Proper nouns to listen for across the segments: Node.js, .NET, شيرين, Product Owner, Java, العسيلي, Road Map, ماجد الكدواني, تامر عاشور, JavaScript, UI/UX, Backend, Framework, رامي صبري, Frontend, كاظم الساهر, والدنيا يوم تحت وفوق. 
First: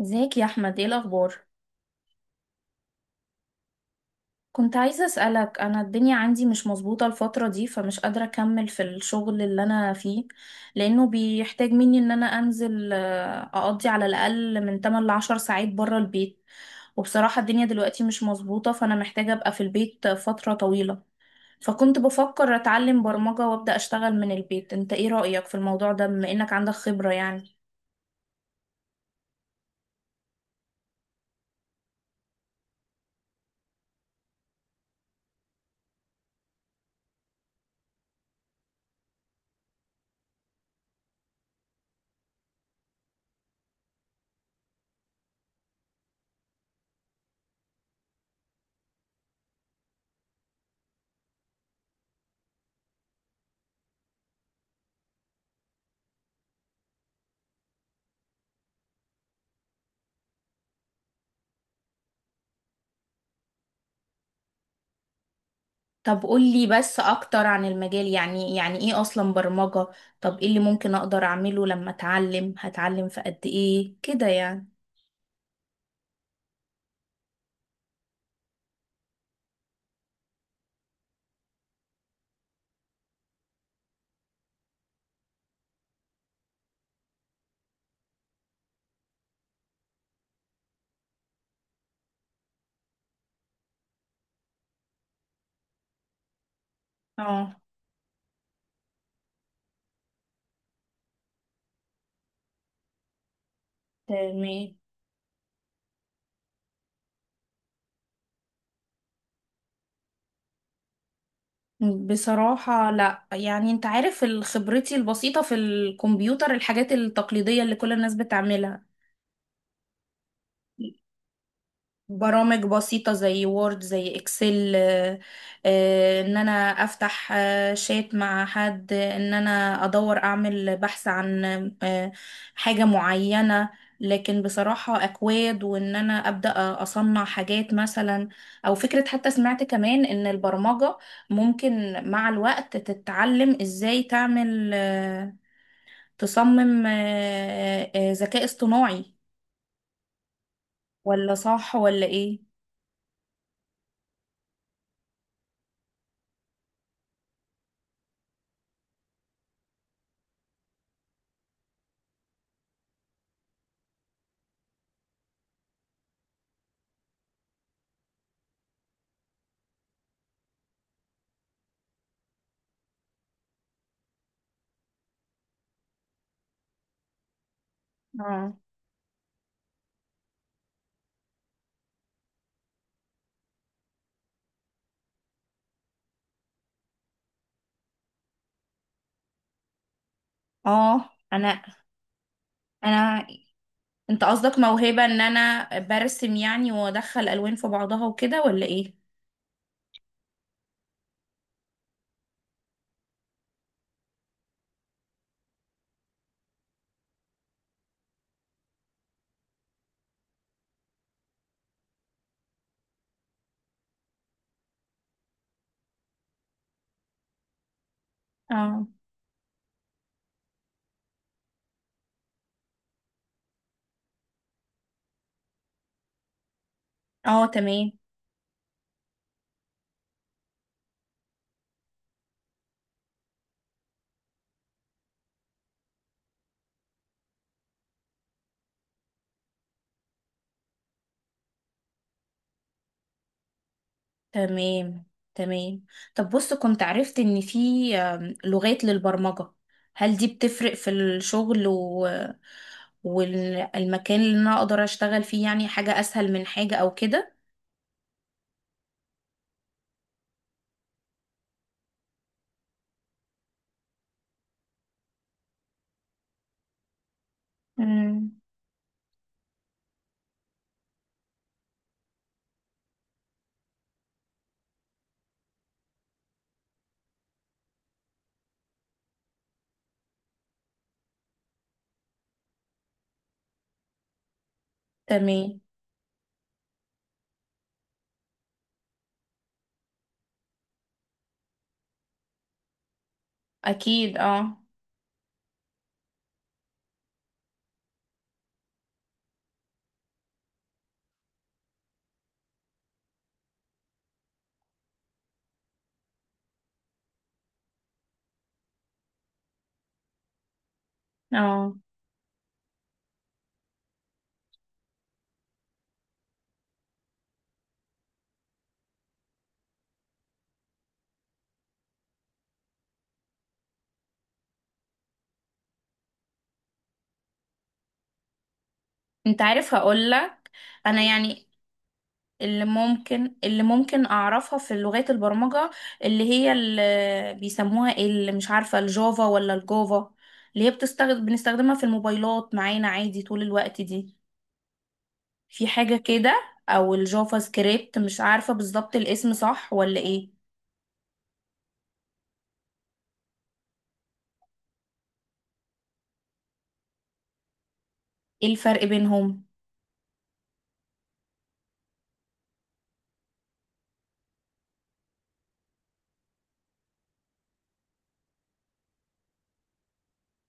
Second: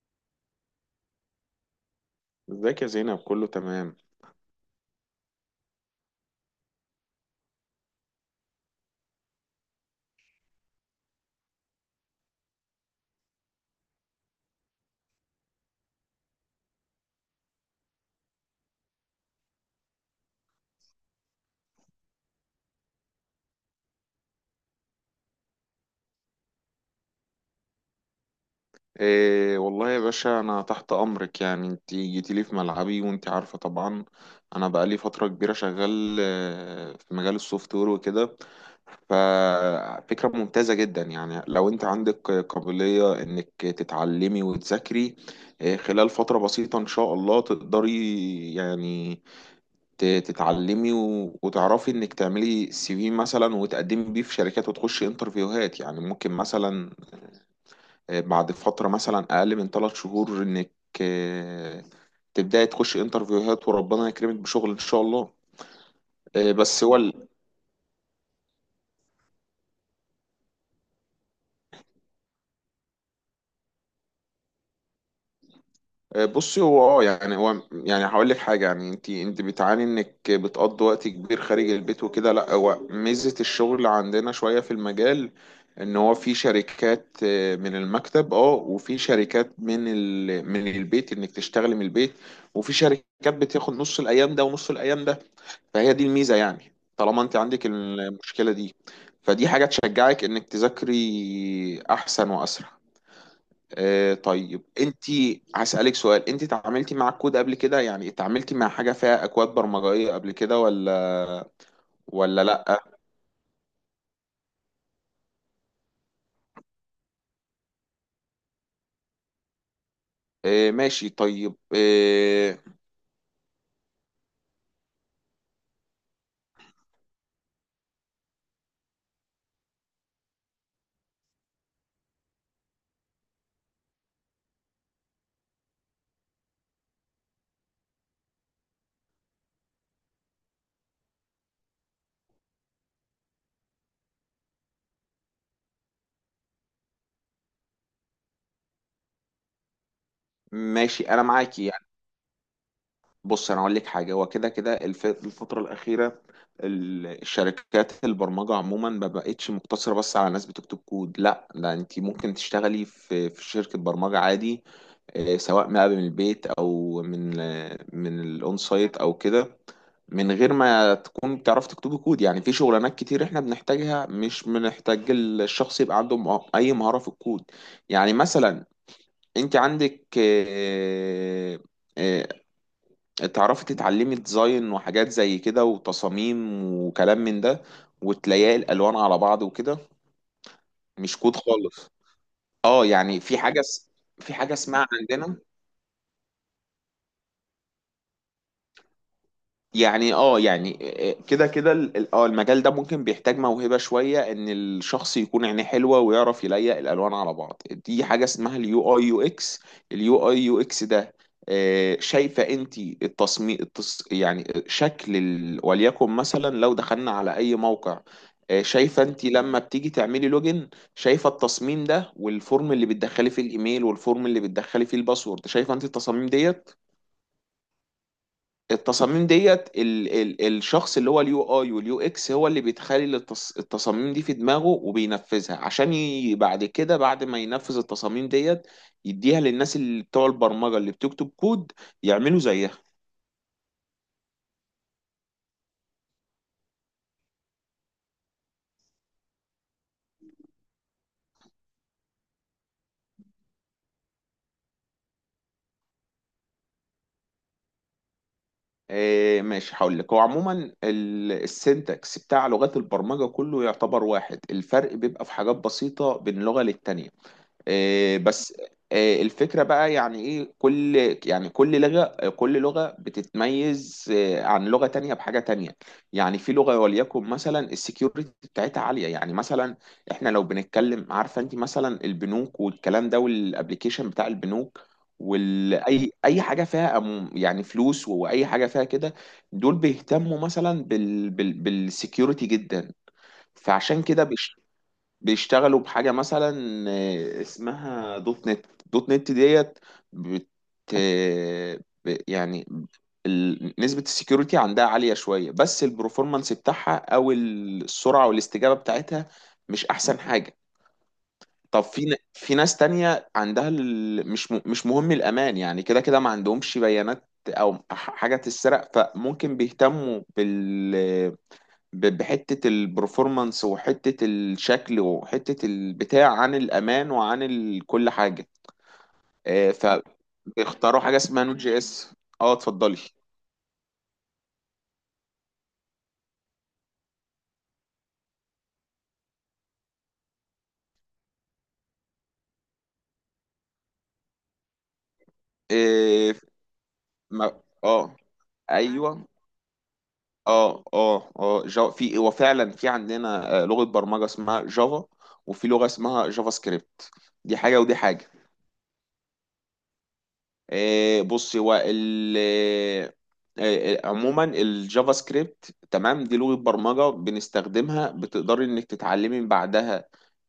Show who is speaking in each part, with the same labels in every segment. Speaker 1: ازيك يا احمد، ايه الاخبار؟
Speaker 2: ازيك يا زينب، كله تمام.
Speaker 1: كنت عايزه اسالك. انا الدنيا عندي مش مظبوطه الفتره دي، فمش قادره اكمل في الشغل اللي انا فيه لانه بيحتاج مني ان انا انزل، اقضي على الاقل من 8 ل 10 ساعات بره البيت. وبصراحه الدنيا دلوقتي مش مظبوطه، فانا محتاجه ابقى في البيت فتره طويله. فكنت بفكر اتعلم برمجه وابدا اشتغل من البيت. انت ايه رايك في الموضوع ده، بما انك عندك خبره يعني؟
Speaker 2: إيه والله يا باشا، انا تحت امرك. يعني انت جيتي لي في ملعبي وانت عارفه طبعا. انا بقالي فتره كبيره شغال في مجال السوفت وير وكده. ففكره ممتازه جدا، يعني لو انت عندك قابليه انك تتعلمي وتذاكري خلال فتره بسيطه ان شاء الله تقدري يعني تتعلمي وتعرفي انك تعملي سي في مثلا، وتقدمي بيه في شركات وتخشي انترفيوهات. يعني ممكن مثلا بعد فترة مثلا أقل من 3 شهور إنك آه، تبدأي تخش انترفيوهات وربنا يكرمك بشغل إن شاء الله.
Speaker 1: طب قولي
Speaker 2: بس هو
Speaker 1: بس اكتر عن المجال، يعني ايه اصلا برمجة؟ طب ايه اللي ممكن اقدر اعمله لما اتعلم؟ هتعلم في قد ايه كده يعني؟
Speaker 2: بصي، هو يعني هو يعني هقول لك حاجة. يعني انت بتعاني انك بتقضي وقت كبير خارج البيت وكده. لا، هو ميزة الشغل عندنا شوية في المجال، ان هو في شركات من المكتب، وفي شركات من من البيت انك تشتغلي من البيت، وفي شركات بتاخد نص الايام ده ونص الايام ده. فهي دي الميزة. يعني طالما انت
Speaker 1: اه،
Speaker 2: عندك المشكلة دي، فدي حاجة تشجعك انك تذاكري احسن واسرع. طيب،
Speaker 1: تمام.
Speaker 2: انت هسألك سؤال. انت اتعاملتي مع الكود قبل كده؟ يعني اتعاملتي مع حاجة فيها اكواد برمجية قبل كده ولا؟ ولا لا.
Speaker 1: بصراحة لا، يعني انت عارف، خبرتي البسيطة في الكمبيوتر الحاجات التقليدية اللي كل الناس بتعملها،
Speaker 2: ماشي، طيب.
Speaker 1: برامج بسيطة زي وورد زي اكسل. ان انا افتح شات مع حد، ان انا ادور اعمل بحث عن آه، حاجة معينة. لكن بصراحة اكواد، وان انا ابدأ اصنع حاجات مثلا، او فكرة. حتى سمعت كمان ان البرمجة ممكن مع الوقت تتعلم ازاي تعمل، تصمم ذكاء اصطناعي،
Speaker 2: ماشي، انا
Speaker 1: ولا
Speaker 2: معاكي.
Speaker 1: صح ولا ايه؟
Speaker 2: بص انا اقول لك حاجه، هو كده كده الفتره الاخيره الشركات البرمجه عموما ما بقتش مقتصره بس على ناس بتكتب كود. لا، ده انت ممكن تشتغلي في شركه برمجه عادي، سواء بقى من البيت او من الاون سايت او كده، من غير ما تكون بتعرف تكتب كود. يعني في شغلانات كتير احنا بنحتاجها مش بنحتاج الشخص يبقى عنده اي مهارة في الكود. يعني
Speaker 1: اه،
Speaker 2: مثلا انت عندك آه، تعرفي تتعلمي ديزاين وحاجات زي كده وتصاميم وكلام من ده، وتلاقي الالوان على بعض وكده،
Speaker 1: اه،
Speaker 2: مش كود
Speaker 1: انا
Speaker 2: خالص. اه يعني
Speaker 1: انا
Speaker 2: في حاجه
Speaker 1: انت
Speaker 2: في حاجه
Speaker 1: قصدك
Speaker 2: اسمها
Speaker 1: موهبة ان
Speaker 2: عندنا.
Speaker 1: انا برسم يعني، وادخل الوان في بعضها وكده، ولا ايه؟
Speaker 2: يعني يعني كده كده المجال ده ممكن بيحتاج موهبة شوية، ان الشخص يكون عينيه حلوة ويعرف يليق الالوان على بعض. دي حاجة اسمها اليو اي يو اكس. اليو اي يو اكس ده، شايفة انت التصميم، يعني شكل وليكن مثلا لو دخلنا على اي موقع،
Speaker 1: اه،
Speaker 2: شايفة انت لما بتيجي تعملي لوجن، شايفة التصميم ده والفورم اللي بتدخلي فيه الايميل والفورم اللي بتدخلي فيه الباسورد، شايفة انت التصاميم ديت؟
Speaker 1: اه، تمام،
Speaker 2: التصاميم ديت، ال الشخص اللي هو اليو اي واليو اكس هو اللي بيتخيل التصاميم دي في دماغه، وبينفذها عشان بعد كده، بعد ما ينفذ التصاميم ديت، يديها للناس اللي بتوع البرمجة اللي بتكتب كود يعملوا زيها.
Speaker 1: تمام، تمام. طب بص، كنت عرفت ان في لغات للبرمجة. هل دي بتفرق في الشغل والمكان اللي انا اقدر اشتغل فيه؟ يعني حاجة اسهل من حاجة او كده.
Speaker 2: ماشي، هقول لك. هو عموما السنتكس بتاع لغات البرمجة كله يعتبر واحد. الفرق بيبقى في حاجات بسيطة بين لغة للتانية، آه،
Speaker 1: امم
Speaker 2: بس آه، الفكرة بقى يعني ايه. يعني كل لغة كل لغة بتتميز عن لغة تانية بحاجة تانية. يعني في لغة، وليكن مثلا السكيورتي بتاعتها عالية. يعني مثلا احنا لو بنتكلم، عارفة انت مثلا البنوك والكلام ده والابليكيشن بتاع البنوك
Speaker 1: تمام،
Speaker 2: واي حاجه فيها يعني فلوس، واي حاجه فيها كده، دول بيهتموا مثلا بالسكيورتي جدا. فعشان
Speaker 1: اكيد.
Speaker 2: كده
Speaker 1: اه،
Speaker 2: بيشتغلوا بحاجة مثلا اسمها دوت نت. دوت نت ديت بت آه، يعني نسبة السكيورتي عندها عالية شوية، بس البروفورمانس بتاعها أو السرعة والاستجابة بتاعتها مش أحسن حاجة.
Speaker 1: اه،
Speaker 2: طب في في ناس تانية عندها مش مهم الأمان. يعني كده كده ما عندهمش بيانات أو حاجة تتسرق، فممكن بيهتموا بحتة البرفورمانس وحتة الشكل وحتة البتاع عن الأمان وعن كل حاجة.
Speaker 1: انت
Speaker 2: آه،
Speaker 1: عارف هقولك،
Speaker 2: فبيختاروا
Speaker 1: انا
Speaker 2: حاجة اسمها
Speaker 1: يعني،
Speaker 2: نوت جي اس. اه
Speaker 1: اللي
Speaker 2: اتفضلي.
Speaker 1: ممكن اللي ممكن اعرفها في لغات البرمجة، اللي هي اللي بيسموها إيه، اللي مش عارفة، الجافا ولا الجافا اللي هي بتستخدم بنستخدمها في الموبايلات معانا عادي طول الوقت دي؟ في حاجة
Speaker 2: آه،
Speaker 1: كده؟ او الجافا
Speaker 2: ما-
Speaker 1: سكريبت؟
Speaker 2: اه
Speaker 1: مش عارفة بالظبط
Speaker 2: ايوه.
Speaker 1: الاسم صح ولا ايه؟
Speaker 2: وفعلا في عندنا لغة برمجة اسمها جافا، وفي لغة اسمها جافا سكريبت. دي حاجة ودي حاجة.
Speaker 1: ايه الفرق بينهم؟
Speaker 2: بص هو ال آه، آه، عموما الجافا سكريبت تمام، دي لغة برمجة بنستخدمها. بتقدري انك تتعلمي من بعدها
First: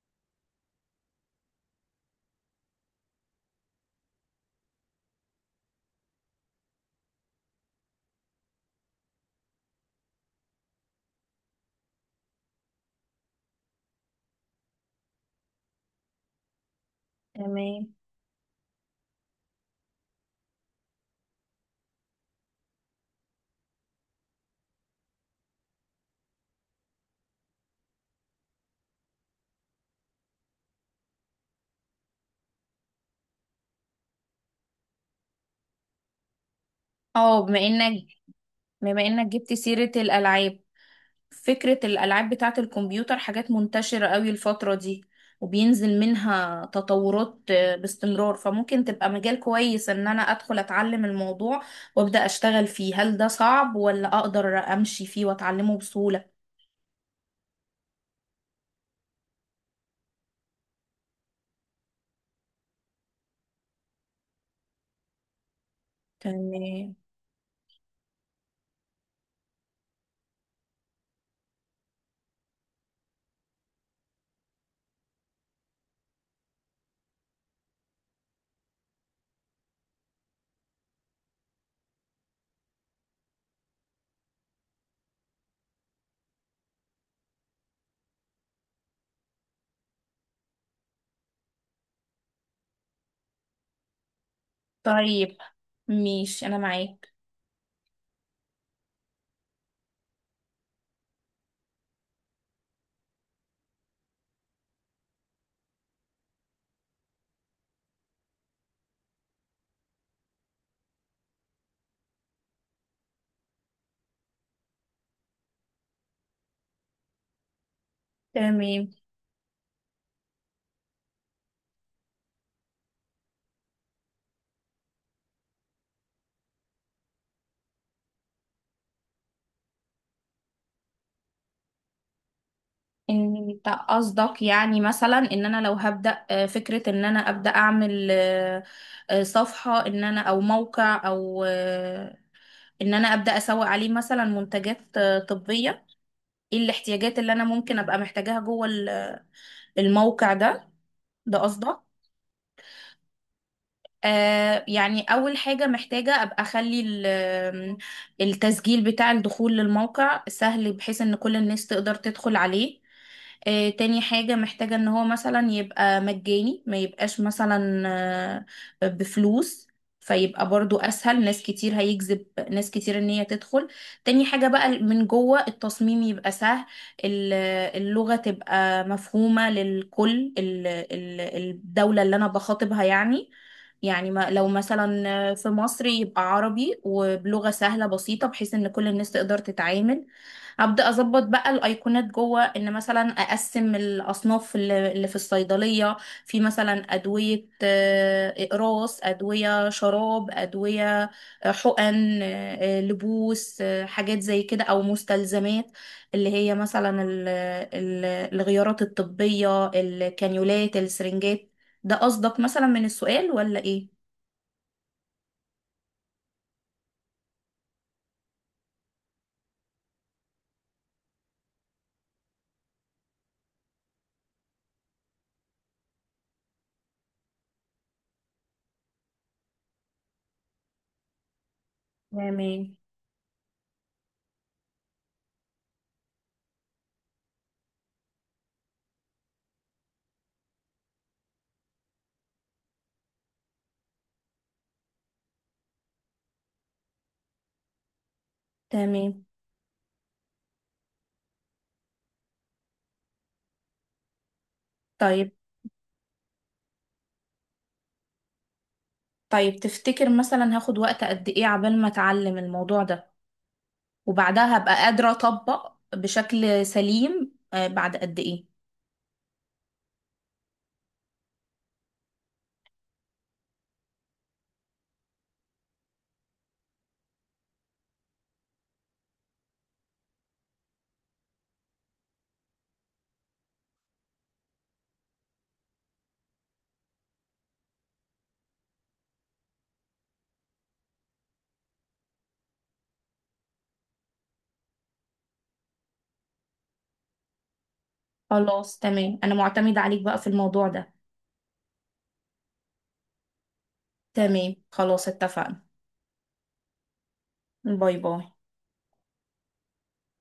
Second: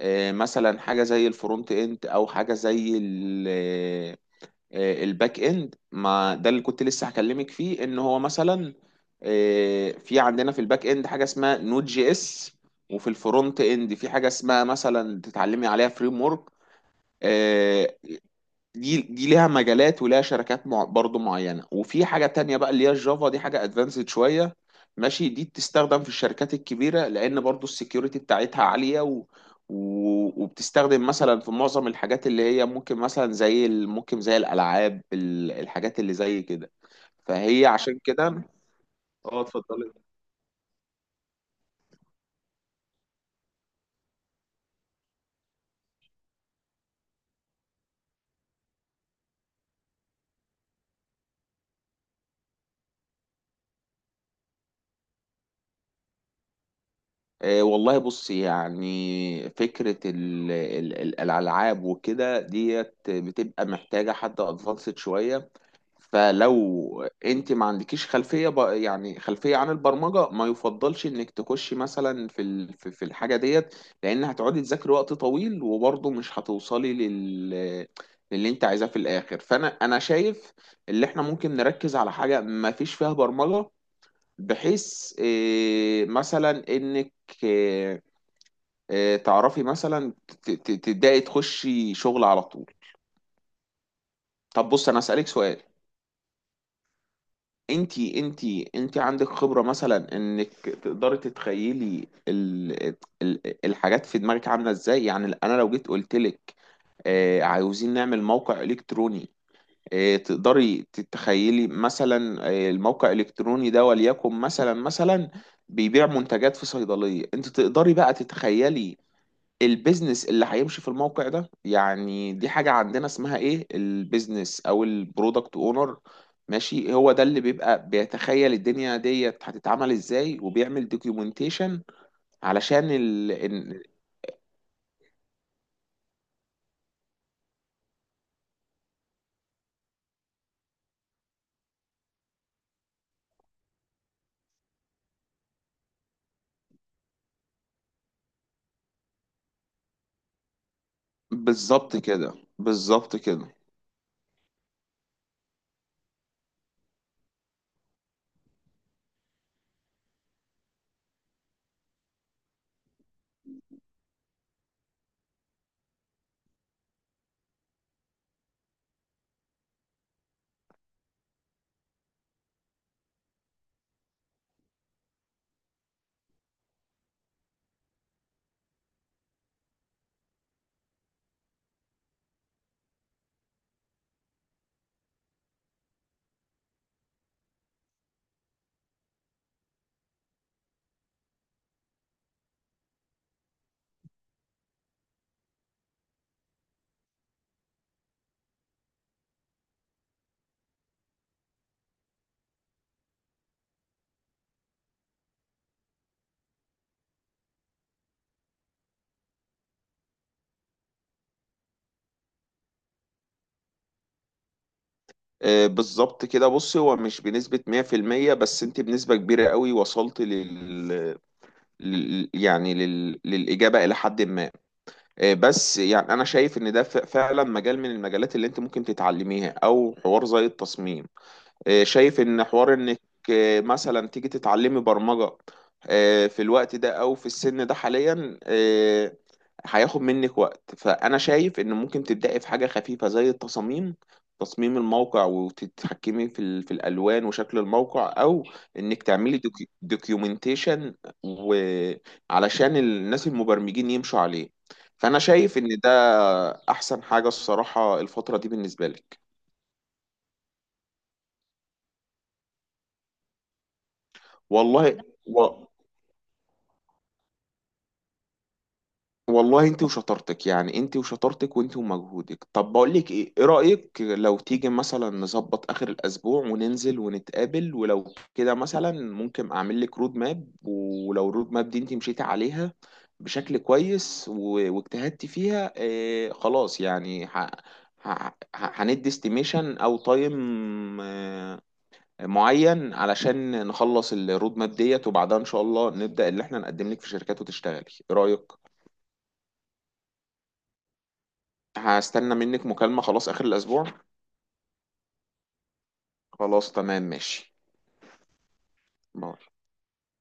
Speaker 2: مثلا حاجة زي الفرونت اند او حاجة زي الباك اند. ما ده اللي كنت لسه هكلمك فيه، ان هو مثلا في عندنا في الباك اند حاجة اسمها نود جي اس، وفي الفرونت اند في حاجة اسمها مثلا تتعلمي عليها فريم ورك.
Speaker 1: تمام.
Speaker 2: دي ليها مجالات وليها شركات مع برضو معينة. وفي حاجة تانية بقى اللي هي الجافا، دي حاجة ادفانسد شوية، ماشي. دي بتستخدم في الشركات الكبيرة لأن برضو السكيورتي بتاعتها عالية، و... و... وبتستخدم مثلا في معظم الحاجات اللي هي ممكن مثلا زي ممكن زي الألعاب، الحاجات اللي زي كده،
Speaker 1: اه، بما
Speaker 2: فهي عشان
Speaker 1: انك
Speaker 2: كده.
Speaker 1: بما انك
Speaker 2: اه
Speaker 1: جبت سيرة
Speaker 2: اتفضلي.
Speaker 1: الالعاب، فكرة الألعاب بتاعة الكمبيوتر حاجات منتشرة قوي الفترة دي، وبينزل منها تطورات باستمرار. فممكن تبقى مجال كويس إن أنا أدخل أتعلم الموضوع وأبدأ أشتغل فيه. هل ده صعب، ولا أقدر أمشي فيه وأتعلمه بسهولة؟
Speaker 2: والله، بص، يعني فكرة الألعاب وكده ديت بتبقى محتاجة حد ادفانسد شوية.
Speaker 1: تمام.
Speaker 2: فلو انت ما عندكيش خلفيه يعني خلفيه عن البرمجه، ما يفضلش انك تخشي مثلا في ال... في في الحاجه ديت، لان هتقعدي تذاكري وقت طويل وبرضه مش هتوصلي للي انت عايزاه في الاخر. فانا شايف اللي احنا ممكن نركز على حاجه ما فيش فيها برمجه، بحيث مثلا انك إيه إيه تعرفي مثلا تبداي تخشي شغل على طول. طب بص انا اسالك
Speaker 1: طيب،
Speaker 2: سؤال،
Speaker 1: مش أنا معاك.
Speaker 2: انتي عندك خبرة مثلا انك تقدري تتخيلي ال الحاجات في دماغك عاملة ازاي؟ يعني انا لو جيت قلت لك عاوزين نعمل موقع الكتروني، تقدري تتخيلي مثلا الموقع الالكتروني ده، وليكن مثلا بيبيع منتجات في صيدلية، انت تقدري بقى
Speaker 1: تمام،
Speaker 2: تتخيلي البيزنس اللي هيمشي في الموقع ده؟ يعني دي حاجة عندنا اسمها ايه، البيزنس او البرودكت اونر. ماشي، هو ده اللي بيبقى بيتخيل الدنيا ديت هتتعمل ازاي، وبيعمل دوكيومنتيشن علشان
Speaker 1: انت
Speaker 2: إن-
Speaker 1: قصدك يعني مثلا ان انا لو هبدأ فكرة، ان انا ابدأ اعمل صفحة، ان انا او موقع، او ان انا ابدا اسوق عليه مثلا منتجات طبيه، ايه الاحتياجات اللي انا ممكن ابقى محتاجاها جوه الموقع ده؟ ده قصدك؟
Speaker 2: بالظبط كده. بالظبط كده.
Speaker 1: آه، يعني أول حاجة محتاجة أبقى أخلي التسجيل بتاع الدخول للموقع سهل، بحيث إن كل الناس تقدر تدخل عليه. آه، تاني حاجة محتاجة إن هو مثلا يبقى مجاني، ما يبقاش مثلا آه بفلوس، فيبقى برضو أسهل، ناس كتير هيجذب، ناس كتير إن هي تدخل. تاني حاجة بقى، من جوه التصميم يبقى سهل. ال- اللغة تبقى مفهومة للكل، الدولة اللي أنا بخاطبها يعني. يعني ما لو مثلا في مصر، يبقى عربي وبلغة سهلة بسيطة بحيث ان كل الناس تقدر تتعامل. هبدأ اظبط بقى الايقونات جوه، ان مثلا اقسم الاصناف اللي في الصيدلية. في مثلا ادوية، اقراص ادوية، شراب ادوية، حقن، لبوس، حاجات زي كده، او مستلزمات اللي هي مثلا الغيارات الطبية، الكانيولات، السرنجات. ده قصدك مثلا من السؤال، ولا ايه؟
Speaker 2: بالظبط كده. بص، هو مش بنسبة 100%، بس انت بنسبة كبيرة قوي وصلت يعني للإجابة، إلى حد ما. إيه، بس يعني انا شايف ان ده فعلا مجال من المجالات اللي انت ممكن تتعلميها، او حوار زي التصميم. إيه، شايف ان حوار
Speaker 1: تمام،
Speaker 2: انك، إيه، مثلا تيجي تتعلمي برمجة، إيه، في الوقت ده او في السن ده حاليا هياخد منك وقت. فانا شايف ان ممكن تبداي في حاجه خفيفه زي التصاميم، تصميم الموقع، وتتحكمي في في الالوان وشكل الموقع، او انك
Speaker 1: تمام.
Speaker 2: تعملي دوكيومنتيشن وعلشان الناس المبرمجين يمشوا عليه. فانا
Speaker 1: طيب.
Speaker 2: شايف ان ده احسن حاجه الصراحه الفتره دي بالنسبه لك.
Speaker 1: طيب، تفتكر مثلا هاخد وقت قد ايه عبال ما اتعلم الموضوع ده، وبعدها هبقى
Speaker 2: والله
Speaker 1: قادرة
Speaker 2: و...
Speaker 1: اطبق بشكل سليم بعد قد ايه؟
Speaker 2: والله، انت وشطارتك. يعني انت وشطارتك وانت ومجهودك. طب بقول لك ايه رأيك لو تيجي مثلا نظبط اخر الاسبوع وننزل ونتقابل؟ ولو كده مثلا ممكن اعمل لك رود ماب، ولو الرود ماب دي انت مشيتي عليها بشكل كويس و- واجتهدتي فيها، خلاص، يعني هندي استيميشن او تايم اه معين علشان نخلص الرود ماب ديت، وبعدها ان شاء الله نبدأ اللي احنا نقدم لك في شركات وتشتغلي. ايه رأيك؟
Speaker 1: خلاص، تمام، انا معتمدة عليك بقى في الموضوع ده.
Speaker 2: هستنى منك مكالمة خلاص آخر الأسبوع.
Speaker 1: تمام، خلاص، اتفقنا.
Speaker 2: خلاص تمام ماشي.
Speaker 1: باي باي.